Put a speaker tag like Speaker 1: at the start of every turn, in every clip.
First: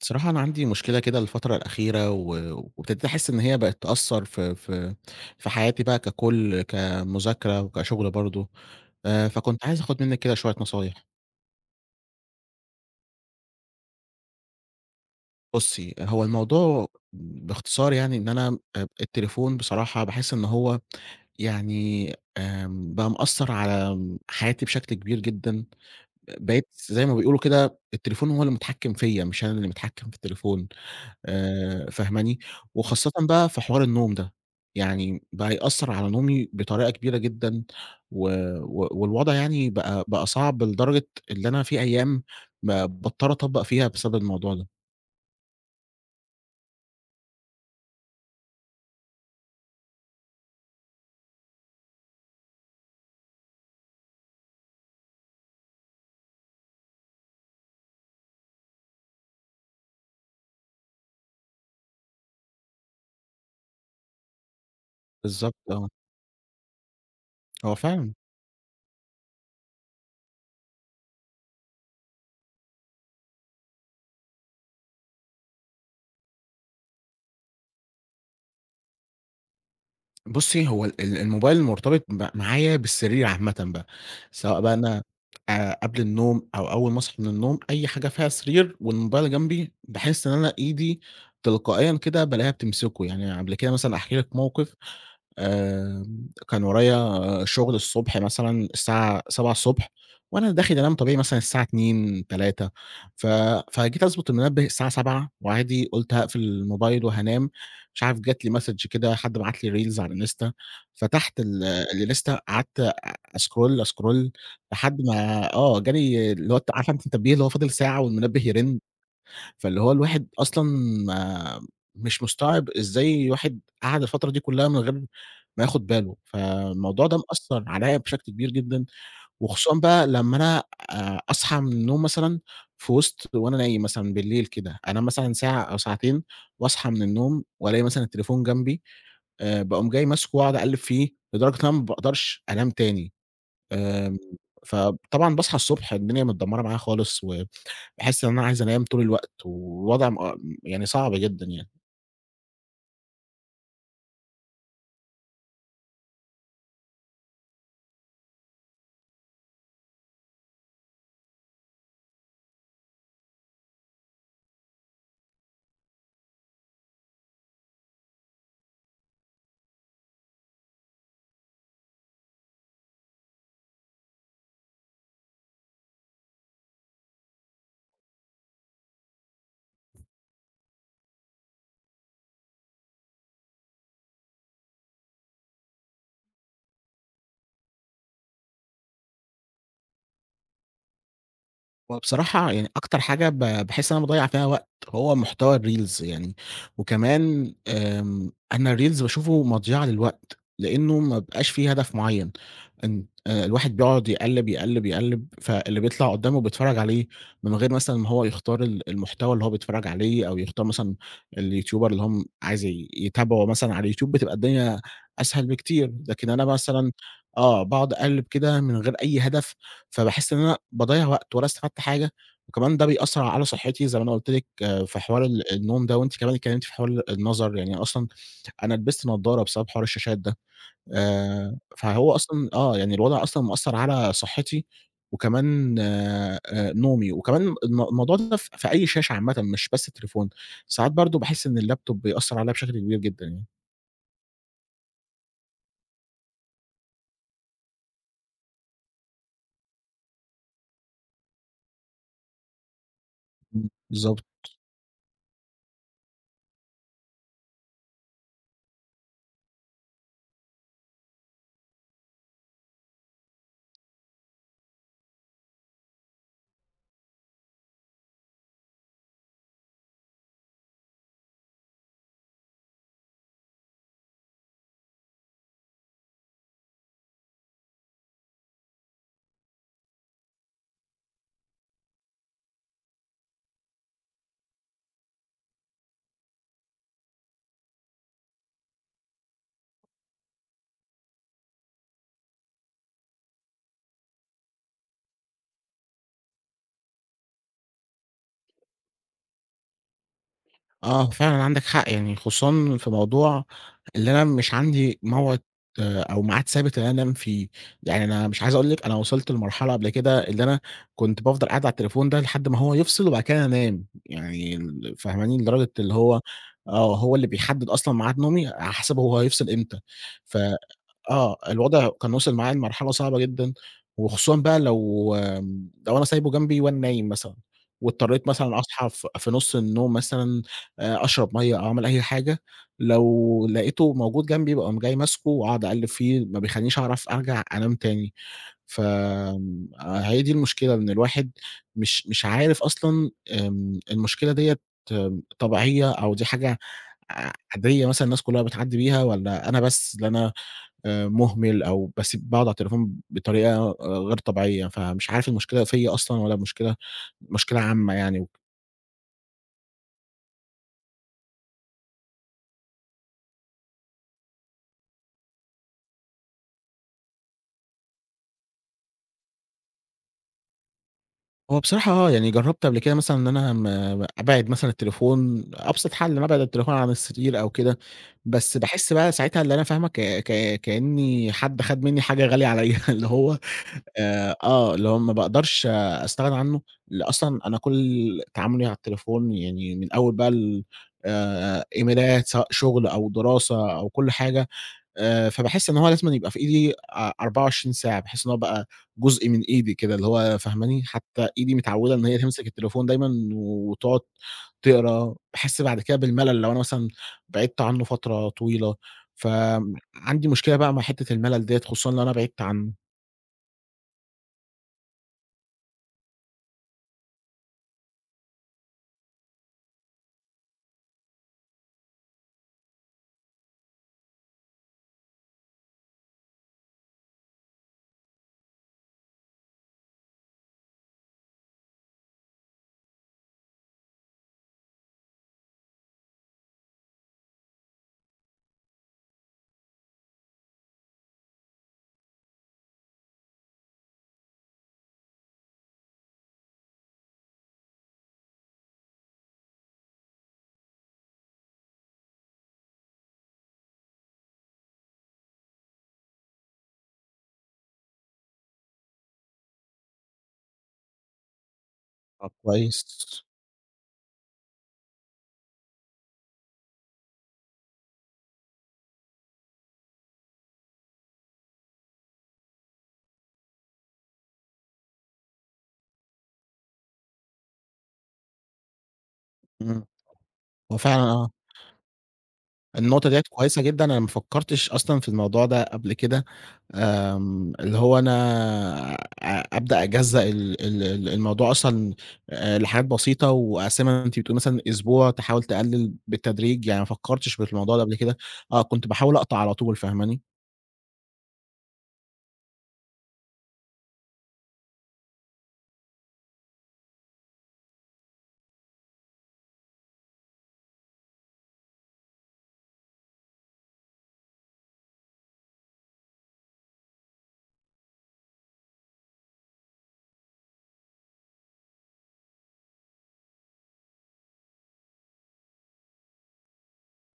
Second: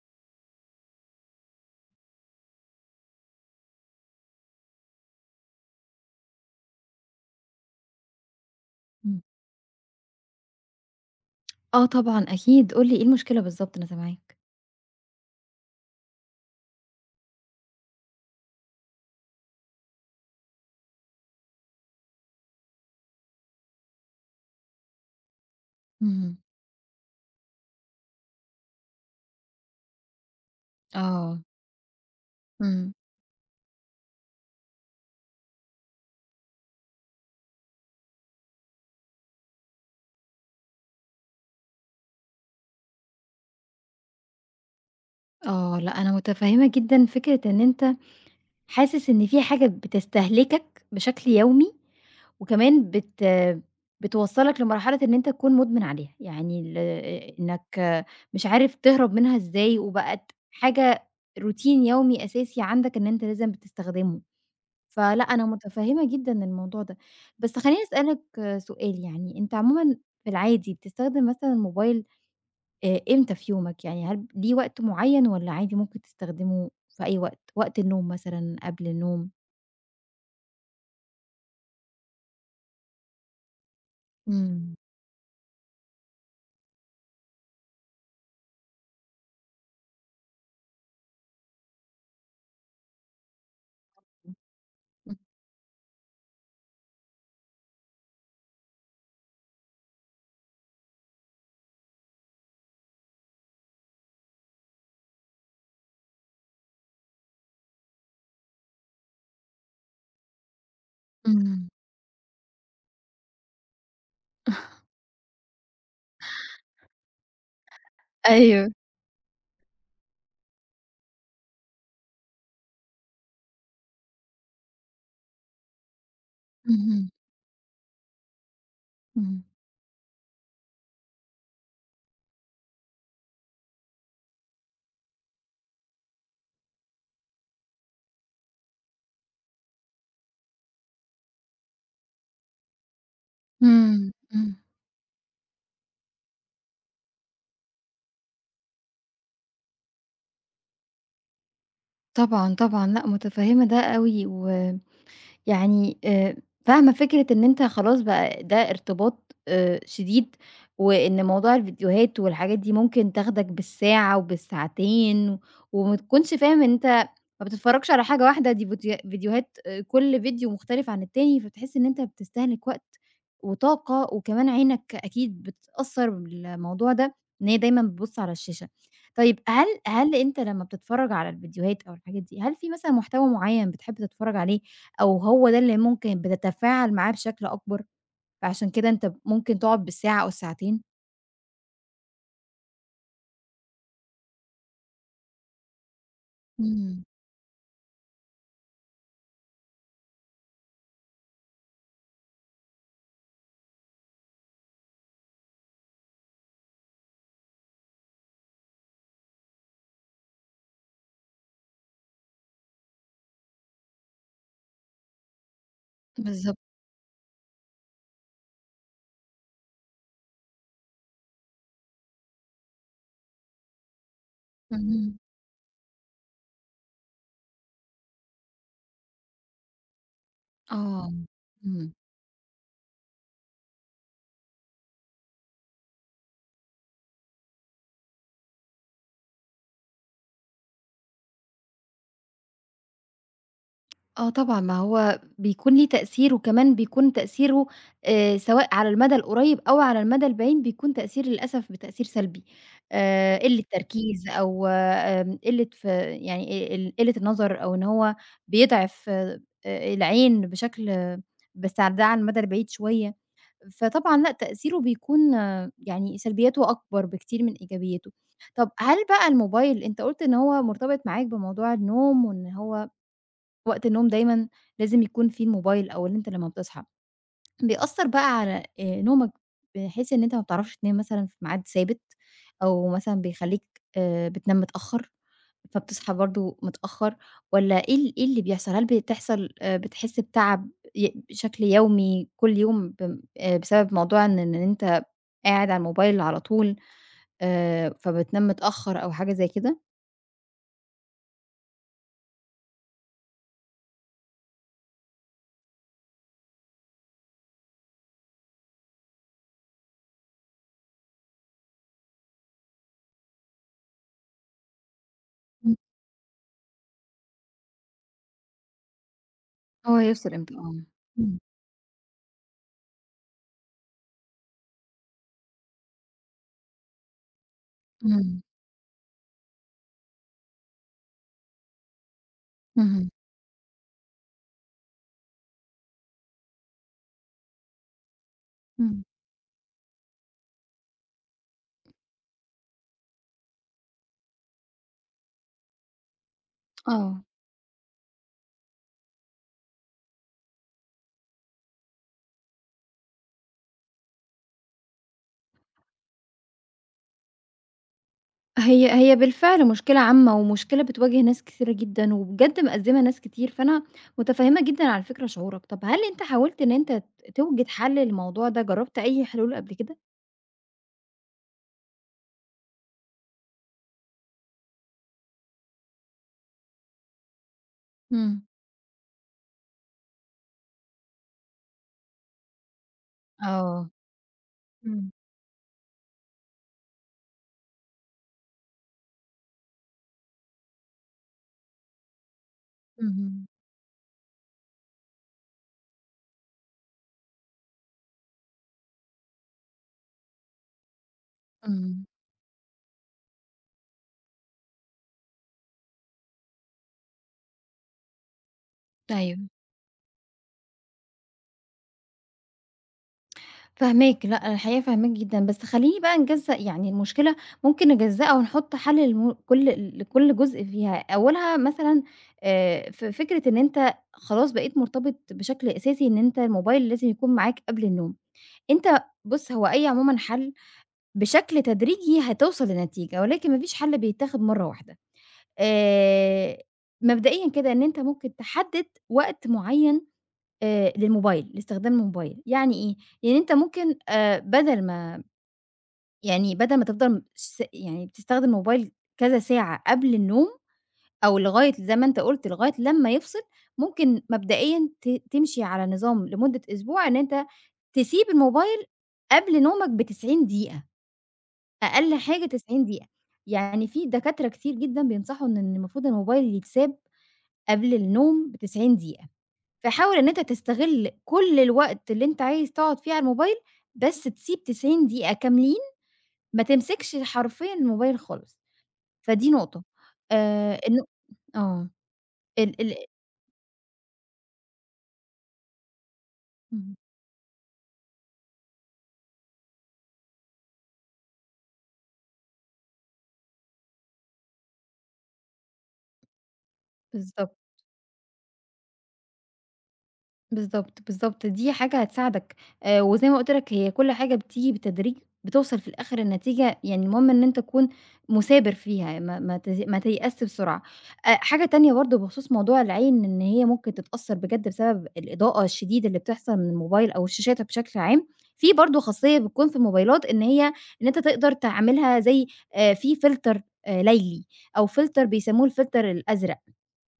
Speaker 1: بصراحة أنا عندي مشكلة كده الفترة الأخيرة وابتديت أحس إن هي بقت تأثر في حياتي بقى ككل كمذاكرة وكشغل برضه.
Speaker 2: إمم.
Speaker 1: آه، فكنت عايز آخد منك كده شوية نصايح.
Speaker 2: آه طبعًا أكيد، قُل لي إيه المشكلة بالضبط، أنا سامعاك.
Speaker 1: بُصّي، هو الموضوع باختصار يعني إن أنا التليفون بصراحة باحس إن هو يعني بقى مأثر على حياتي بشكل كبير جدًا.
Speaker 2: اهم.
Speaker 1: بقيت زي ما بيقولوا كده التليفون هو اللي متحكم فيّا مش أنا اللي متحكم في التليفون.
Speaker 2: آه.
Speaker 1: فاهماني؟
Speaker 2: إمم.
Speaker 1: وخاصةً بقى في حوار النوم ده، يعني بقى يأثّر على نومي بطريقة كبيرة جدًا و و والوضع يعني بقى صعب لدرجة اللي أنا في أيام باضطر أطبّق فيها بسبب الموضوع ده.
Speaker 2: آه، لأ أنا متفهّمة جدًا فكرة إن أنت حاسس إن في حاجة بتستهلكك بشكل يومي، وكمان بتوصّلك لمرحلة إن أنت تكون مدمن عليها، يعني ال إنك مش عارف تهرب منها إزاي، وبقت حاجة روتين يومي أساسي عندك إن أنت لازم بتستخدمه. فلأ، أنا
Speaker 1: بالضبط آه،
Speaker 2: متفهّمة جدًا الموضوع ده. بس
Speaker 1: هو
Speaker 2: خلّيني
Speaker 1: فعلًا.
Speaker 2: أسألك سؤال يعني، أنت عمومًا في العادي بتستخدم مثلًا الموبايل إمتى في يومك؟ يعني هل ليه وقت معيّن والّا عادي ممكن تستخدمه في أي وقت؟ وقت النوم مثلًا، قبل النوم؟
Speaker 1: بُصّي، هو ال ال الموبايل مرتبط معايا بالسرير عامةً بقى، سواء بقى
Speaker 2: إمم.
Speaker 1: أنا قبل النوم أو أول ما أصحى من النوم، أي حاجة فيها سرير والموبايل جنبي، باحس إن أنا إيدي تلقائيًا كده بالاقيها بتمسكه، يعني قبل كده مثلًا أحكي لِك موقف. كان ورايا شغل الصبح مثلًا الساعة 7:00 وأنا داخل أنام طبيعي مثلًا الساعة 02:00، 03:00 ف فجيت أضبط المنبه الساعة 07:00 وعادي قُلت هاقفل الموبايل وهانام. مش عارف جات لي message كده حد بعت لي reels على الإنستا، فتحت
Speaker 2: إمم.
Speaker 1: الإنستا قعدت أ أscroll، أscroll لحد ما جالي اللي هو عارفة أنتِ التنبيه اللي هو فاضل ساعة والمنبه
Speaker 2: أيوه.
Speaker 1: يرن؟ فاللي هو الواحد أصلًا ما مش مستوعب إزاي واحد قعد الفترة دي كلّها من غير ما ياخد باله، فالموضوع
Speaker 2: اهم،
Speaker 1: ده مأثّر عليَّ بشكل كبير جدًا.
Speaker 2: إمم.
Speaker 1: وخصوصًا بقى لمّا أنا أصحى من النوم مثلًا في وسط وأنا نايم مثلًا بالليل كده، أنام مثلًا ساعة أو ساعتين واصحى من النوم وألاقي مثلًا التليفون جنبي، باقوم جاي ماسكه واقعد أقلّب فيه لدرجة إن أنا ما باقدرش أنام تاني.
Speaker 2: إمم،
Speaker 1: آمم
Speaker 2: إمم.
Speaker 1: فطبعًا باصحى الصبح الدنيا متدمّرة معايا خالص و باحس إن أنا عايز أنام طول الوقت، ووضع يعني صعب جدًا يعني.
Speaker 2: طبعًا، طبعًا، لأ متفهّمة ده أوي يعني فاهمة فكرة إن أنت خلاص بقى ده ارتباط شديد، وإن موضوع الفيديوهات والحاجات دي ممكن تاخدك بالساعة وبالساعتين، وما تكونش فاهم إن أنت ما بتتفرّجش على حاجة واحدة دي فيديوهات كل فيديو مختلف عن التاني، فبتحس إن أنت بتستهلك وقت وطاقة، وكمان عينك أكيد بتتأثّر بالموضوع ده، إن هي دايمًا بتبُص على الشاشة. طيب هل أنت لمّا بتتفرّج على الفيديوهات أو الحاجات دي، هل في مثلًا محتوى معيّن بتحب تتفرّج عليه أو هو ده اللي ممكن بتتفاعل معاه بشكل أكبر، فعشان كده أنت ممكن تقعد بالساعة أو الساعتين؟
Speaker 1: وبصراحة يعني أكتر حاجة باحس إن أنا باضيّع فيها وقت هو محتوى الreels يعني.
Speaker 2: إمم،
Speaker 1: وكمان أنا الreels باشوفه مضيَعة للوقت، لإنه ما بيبقاش فيه هدف معيّن، إن الواحد بيقعد يقلِّب، يقلِّب، يقلِّب، فاللي بيطلع قدّامه بيتفرّج عليه من غير مثلًا ما هو يختار المحتوى اللي هو بيتفرّج عليه أو يختار مثلًا اليوتيوبر اللي هو عايز يتابعه مثلًا على اليوتيوب بتبقى الدنيا أسهل بكتير، لكن أنا
Speaker 2: بالضبط،
Speaker 1: مثلًا باقعد أقلِّب كده من غير أي هدف فباحس إن أنا باضيّع وقت ولا استفدت حاجة. وكمان ده بيأثّر على صحّتي زي ما أنا قُلت لِك في
Speaker 2: اهم،
Speaker 1: حوار النوم ده، وأنتِ كمان اتكلّمتِ في حوار النَظَر، يعني أصلًا أنا لبست نضّارة بسبب حوار الشاشات ده.
Speaker 2: آه، إمم،
Speaker 1: فهو أصلًا يعني الوضع أصلًا مأثّر على صحّتي وكمان نومي، وكمان الموضوع ده في أي شاشة عامةً مش بس التليفون، ساعات برضه باحس إن اللابتوب بيأثّر عليّا بشكل كبير جدًا يعني.
Speaker 2: آه طبعًا، ما هو بيكون ليه تأثير، وكمان بيكون تأثيره سواء على المدى القريب أو على المدى البعيد بيكون تأثير للأسف بتأثير سلبي، قلة
Speaker 1: إمم، بالضبط.
Speaker 2: تركيز أو قلة ف يعني ال قلة النظر أو إن هو بيضعف العين بشكل بس ده على المدى البعيد شوية. فطبعًا لأ، تأثيره بيكون يعني سلبياته أكبر بكتير من إيجابياته. طب هل بقى الموبايل أنت قُلت إن هو مرتبط معاك بموضوع النوم، وإن هو وقت النوم دايمًا لازم يكون في الموبايل أو إن أنت لمّا بتصحى، بيأثّر بقى على نومك بحيث إن أنت ما بتعرفش تنام مثلًا في ميعاد ثابت، أو مثلًا بيخلّيك بتنام متأخّر؟ فبتصحى برضه متأخّر والّا إيه ال إيه اللي بيحصل؟ هل بتحصل بتحس بتعب بشكل يومي كل يوم ب بسبب موضوع إن أنت قاعد على الموبايل على طول فبتنام متأخّر أو حاجة زي كده؟
Speaker 1: آه، فعلًا عندك حق، يعني خصوصًا في موضوع اللي أنا مش عندي موعد أو ميعاد ثابت إن أنا أنام فيه. يعني أنا مش عايز أقول لِك أنا وصلت لمرحلة قبل كده اللي أنا كنت بافضل قاعد على التليفون ده لحد ما هو يفصل وبعد كده أنام، يعني فاهماني؟ لدرجة
Speaker 2: إمم.
Speaker 1: اللي هو هو اللي بيحدد أصلًا ميعاد نومي على حسب هو هيفصل إمتى.
Speaker 2: هو يوصل
Speaker 1: ف
Speaker 2: إمتى؟ آه.
Speaker 1: آه،
Speaker 2: إمم.
Speaker 1: الوضع كان وصل معايا لمرحلة صعبة جدًا. وخصوصًا بقى لو لو أنا سايبه جنبي وأنا نايم مثلًا،
Speaker 2: إمم.
Speaker 1: واضطريت
Speaker 2: اهم.
Speaker 1: مثلًا أصحى في نُص النوم مثلًا أشرب مَيّة أو أعمل أي حاجة.
Speaker 2: اهم.
Speaker 1: لو لقيته موجود جنبي باقوم جاي ماسكه وأقعد أقلّب فيه، ما بيخلّينيش أعرف أرجع أنام تاني. ف
Speaker 2: إمم.
Speaker 1: آمم، هي دي المشكلة إن الواحد مش عارف أصلًا المشكلة ديّة طبيعية أو دي حاجة
Speaker 2: آه.
Speaker 1: عادية مثلًا الناس كلّها بتعدّي بيها والّا أنا بس اللي أنا مهمل أو باسيب باقعد على التليفون بطريقة غير طبيعية، فمش عارف المشكلة فيّا أصلًا والّا المشكلة مشكلة عامة يعني و
Speaker 2: هي بالفعل مشكلة عامة، ومشكلة بتواجه ناس كتيرة جدًا، وبجد مأزمة ناس كتير، فأنا متفهمة جدًا على فكرة شعورك. طب هل أنت حاولت إن أنت توجد حل للموضوع ده؟ جربت أي حلول قبل كده؟
Speaker 1: هو بصراحة يعني جرّبت قبل كده مثلًا إن أنا أبعِّد مثلًا التليفون أبسط حل أبعِّد التليفون عن السرير أو كده.
Speaker 2: إمم.
Speaker 1: بس باحس بقى ساعتها اللي أنا فاهمة ك ك كإنّي حد خَد منّي حاجة غالية عليّا اللي هو
Speaker 2: آه.
Speaker 1: آآ آه، اللي هو
Speaker 2: إمم.
Speaker 1: ما باقدرش أستغنى عنّه. أصلًا أنا كل تعامُلي على التليفون يعني من أول بقى ال إيميلات سواء شُغل
Speaker 2: اهم،
Speaker 1: أو
Speaker 2: إمم.
Speaker 1: دراسة أو كل حاجة فباحس إن هو لازمًا يبقى في إيدي 24 ساعة، بحيث إن هو بقى جزء من إيدي كده، اللي هو فاهماني؟ حتى إيدي متعودة
Speaker 2: إمم.
Speaker 1: إن هي تمسك التليفون دايمًا وتقعد تقرا، باحس بعد كده بالملل لو أنا مثلًا بعدت عنه فترة طويلة،
Speaker 2: أيوه.
Speaker 1: فعندي مشكلة بقى مع حتة الملل ديّة، خصوصًا لو أنا بعدت عنه.
Speaker 2: فاهماك، لأ الحقيقة فاهماك جدًا، بس خلّيني بقى نجزّأ يعني المشكلة ممكن نجزّأها ونحُط حَل لم كل لكل جزء فيها، أولها مثلًا ف فكرة إن أنت خلاص بقيت مرتبط بشكل أساسي إن أنت الموبايل لازم يكون معاك قبل النوم، أنت بُص هو أي عمومًا حَل بشكل تدريجي هتوصل لنتيجة، ولكن ما فيش حَل بيتاخد مرّة واحدة، آآ مبدئيًا كده إن أنت ممكن تحدد وقت معيّن للموبايل، لاستخدام الموبايل، يعني إيه؟ يعني أنت ممكن بدل ما تفضل س يعني بتستخدم الموبايل كذا ساعة قبل النوم أو لغاية زي ما أنت قُلت لغاية لمّا يفصل، ممكن مبدئيًا تمشي على نظام لمدة أسبوع إن أنت تسيب الموبايل قبل نومك ب90 دقيقة، أقل
Speaker 1: طب
Speaker 2: حاجة 90
Speaker 1: كويس،
Speaker 2: دقيقة، يعني في دكاترة كتير جدًا بينصحوا إن المفروض الموبايل يتساب قبل النوم ب90 دقيقة. فحاول إن أنت تستغل كل الوقت اللي أنت عايز تقعد فيه على الموبايل، بس تسيب 90 دقيقة كاملين ما تمسكش حرفيًا الموبايل خالص، فدي نقطة.
Speaker 1: إمم، هو
Speaker 2: الن
Speaker 1: فعلًا آه.
Speaker 2: آه، ال ال
Speaker 1: النقطة ديّة كويسة جدًا، أنا ما فكّرتش أصلًا في الموضوع ده قبل كده،
Speaker 2: إمم،
Speaker 1: اللي هو أنا أبدأ أجزّأ ال ال ال الموضوع أصلًا لحاجات بسيطة وأقسّمها أنتِ بتقولي مثلًا أسبوع تحاول تقلّل بالتدريج، يعني ما فكّرتش في
Speaker 2: بالضبط.
Speaker 1: الموضوع ده قبل كده. آه، كنت باحاول أقطع على طول فاهماني؟
Speaker 2: بالضبط، بالضبط، دي حاجة هتساعدك، وزي ما قُلت لك هي كل حاجة بتيجي بالتدريج، بتوصل في الآخر النتيجة يعني المهم إن أنت تكون مثابر فيها، ما تيأسش بسرعة. حاجة تانية برضه بخصوص موضوع العين إن هي ممكن تتأثر بجد بسبب الإضاءة الشديدة اللي بتحصل من الموبايل أو الشاشات بشكل عام، في برضه خاصية بتكون في الموبايلات إن أنت تقدر تعملها زي في فلتر ليلي أو فلتر بيسموه الفلتر الأزرق.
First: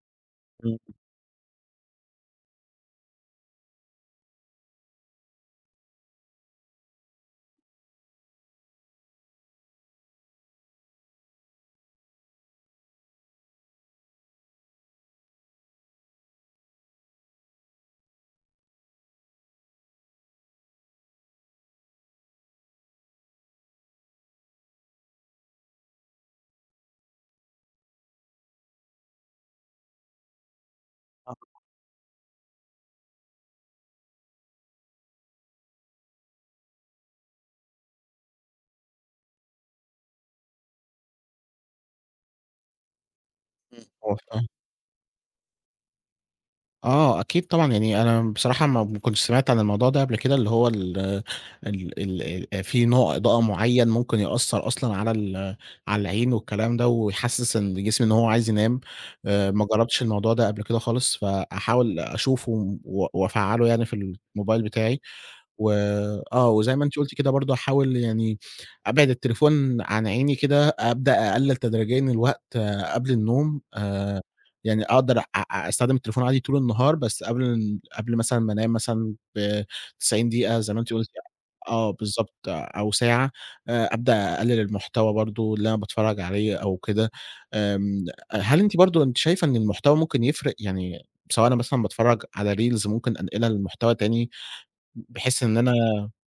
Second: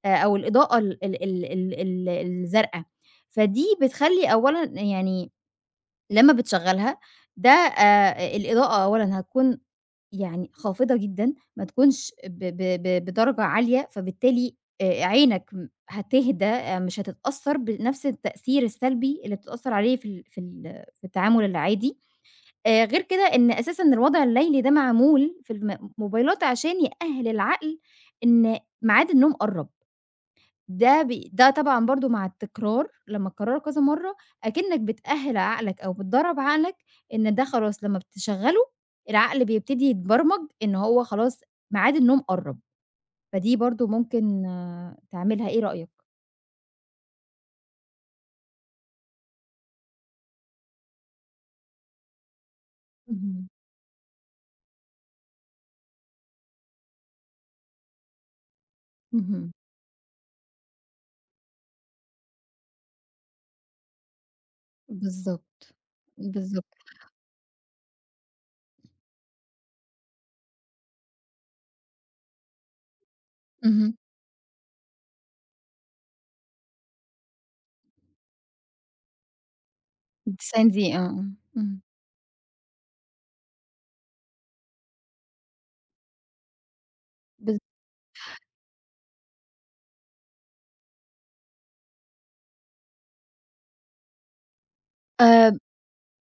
Speaker 2: أو الإضاءة
Speaker 1: إمم،
Speaker 2: ال ال ال ال ال الزرقا، فدي بتخلّي أولًا يعني لمّا بتشغّلها ده الإضاءة أولًا هتكون يعني خافضة جدًا، ما تكونش ب ب ب بدرجة عالية، فبالتالي عينك هتهدى مش هتتأثّر بنفْس التأثير السلبي اللي بتتأثّر عليه في التعامل العادي، غير كده إن أساسًا الوضع الليلي ده معمول في موبايلات عشان يأهّل العقل إن ميعاد النوم قرّب. ده ده طبعًا برضه مع التكرار، لمّا تكرّره كذا مرّة أكنّك بتأهِّل عقلك أو بتدرّب عقلك إن ده خلاص لمّا بتشغّله العقل بيبتدي يتبرمج إن هو خلاص ميعاد النوم قرّب، فدي برضه
Speaker 1: هو ف
Speaker 2: ممكن تعملها، إيه رأيك؟
Speaker 1: آه، أكيد طبعًا، يعني أنا بصراحة ما كنتش سمعت عن الموضوع ده قبل كده، اللي هو ال ال ال في نوع إضاءة
Speaker 2: اهم،
Speaker 1: معيّن ممكن يأثّر أصلًا على على العين والكلام ده، ويحسّس إن الجسم إن هو عايز ينام.
Speaker 2: اهم،
Speaker 1: ما جرّبتش الموضوع ده قبل كده خالص، فهاحاول أشوفه وأفعّله يعني في الموبايل بتاعي. و
Speaker 2: بالضبط،
Speaker 1: آه، وزي
Speaker 2: بالضبط،
Speaker 1: ما أنتِ قُلتِ كده برضه أحاول يعني أبعد التليفون عن عيني كده، أبدأ أقلل تدريجيًا الوقت قبل النوم،
Speaker 2: اهم،
Speaker 1: يعني أقدر أ أ أستخدم التليفون عادي طول النهار، بس قبل قبل مثلًا ما أنام مثلًا ب90 دقيقة
Speaker 2: 90
Speaker 1: زي ما أنتِ
Speaker 2: دقيقة،
Speaker 1: قُلتِ
Speaker 2: آه، إمم.
Speaker 1: آه، بالضبط أو ساعة، أبدأ أقلل المحتوى برضه اللي أنا باتفرج عليه أو كده.
Speaker 2: بالض
Speaker 1: آمم، هل أنتِ برضه أنتِ شايفة إن المحتوى ممكن يفرق؟ يعني سواء أنا مثلًا باتفرج على reels ممكن أنقلها لمحتوى تاني بحيث
Speaker 2: آآ،
Speaker 1: إن أنا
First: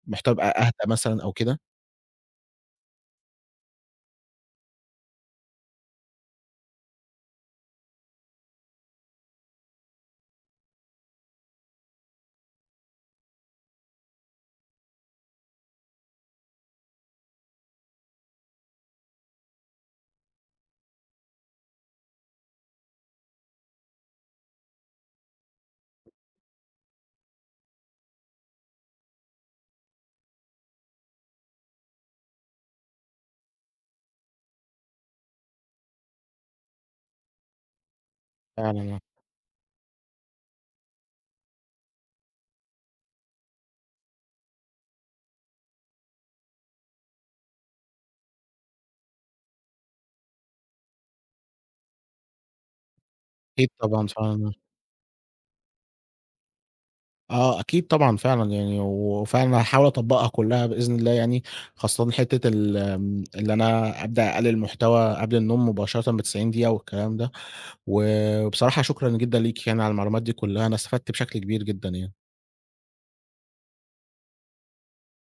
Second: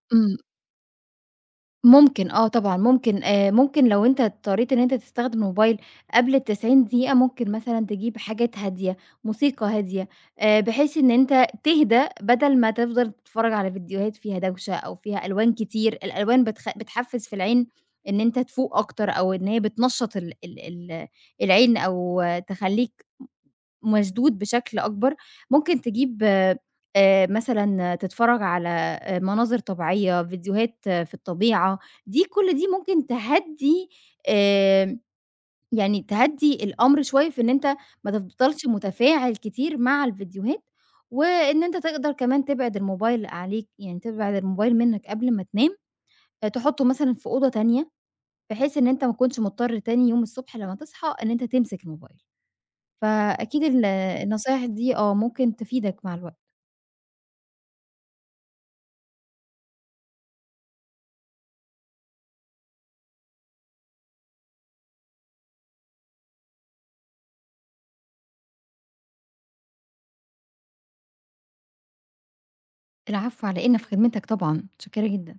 Speaker 1: محتاج
Speaker 2: إمم.
Speaker 1: أبقى أهدى مثلًا أو كده.
Speaker 2: ممكن آه طبعًا، ممكن ممكن لو أنت اضطريت إن أنت تستخدم الموبايل قبل ال90 دقيقة، ممكن مثلًا تجيب حاجات هادية، موسيقى هادية، بحيث إن أنت تهدى بدل ما تفضل تتفرّج على فيديوهات فيها دوشة أو فيها ألوان كتير، الألوان بتحفّز في العين إن أنت تفوق أكتر أو إن هي بتنشّط ال ال ال العين أو تخلّيك مشدود بشكل أكبر، ممكن تجيب مثلًا تتفرّج على مناظر طبيعية، فيديوهات في الطبيعة، دي كل دي ممكن تهدّي آآ يعني تهدّي الأمر شوية في إن أنت ما تفضلش
Speaker 1: فعلًا آه.
Speaker 2: متفاعل كتير مع الفيديوهات، وإن أنت تقدر كمان تبعد الموبايل عليك، يعني تبعد الموبايل منّك قبل ما تنام، آه، تحطّه مثلًا في أوضة تانية، بحيث إن أنت ما تكونش مضطر تاني يوم الصبح لمّا تصحى إن أنت تمسك الموبايل. فأكيد
Speaker 1: أكيد طبعًا، فعلًا.
Speaker 2: النصايح دي ممكن تفيدك مع الوقت.
Speaker 1: آه، آه، أكيد طبعًا فعلًا يعني، وفعلًا هاحاول أطبّقها كلّها بإذن الله يعني، خاصةً حتّة ال آمم، اللي أنا أبدأ أقلل محتوى قبل النوم مباشرةً ب90 دقيقة والكلام ده. و وبصراحة شكرًا جدًا ليكِ يعني على المعلومات دي كلّها، أنا استفدت بشكل كبير جدًا يعني.
Speaker 2: العفو على إيه، أنا في خدمتك طبعًا، متشكرة جدًا.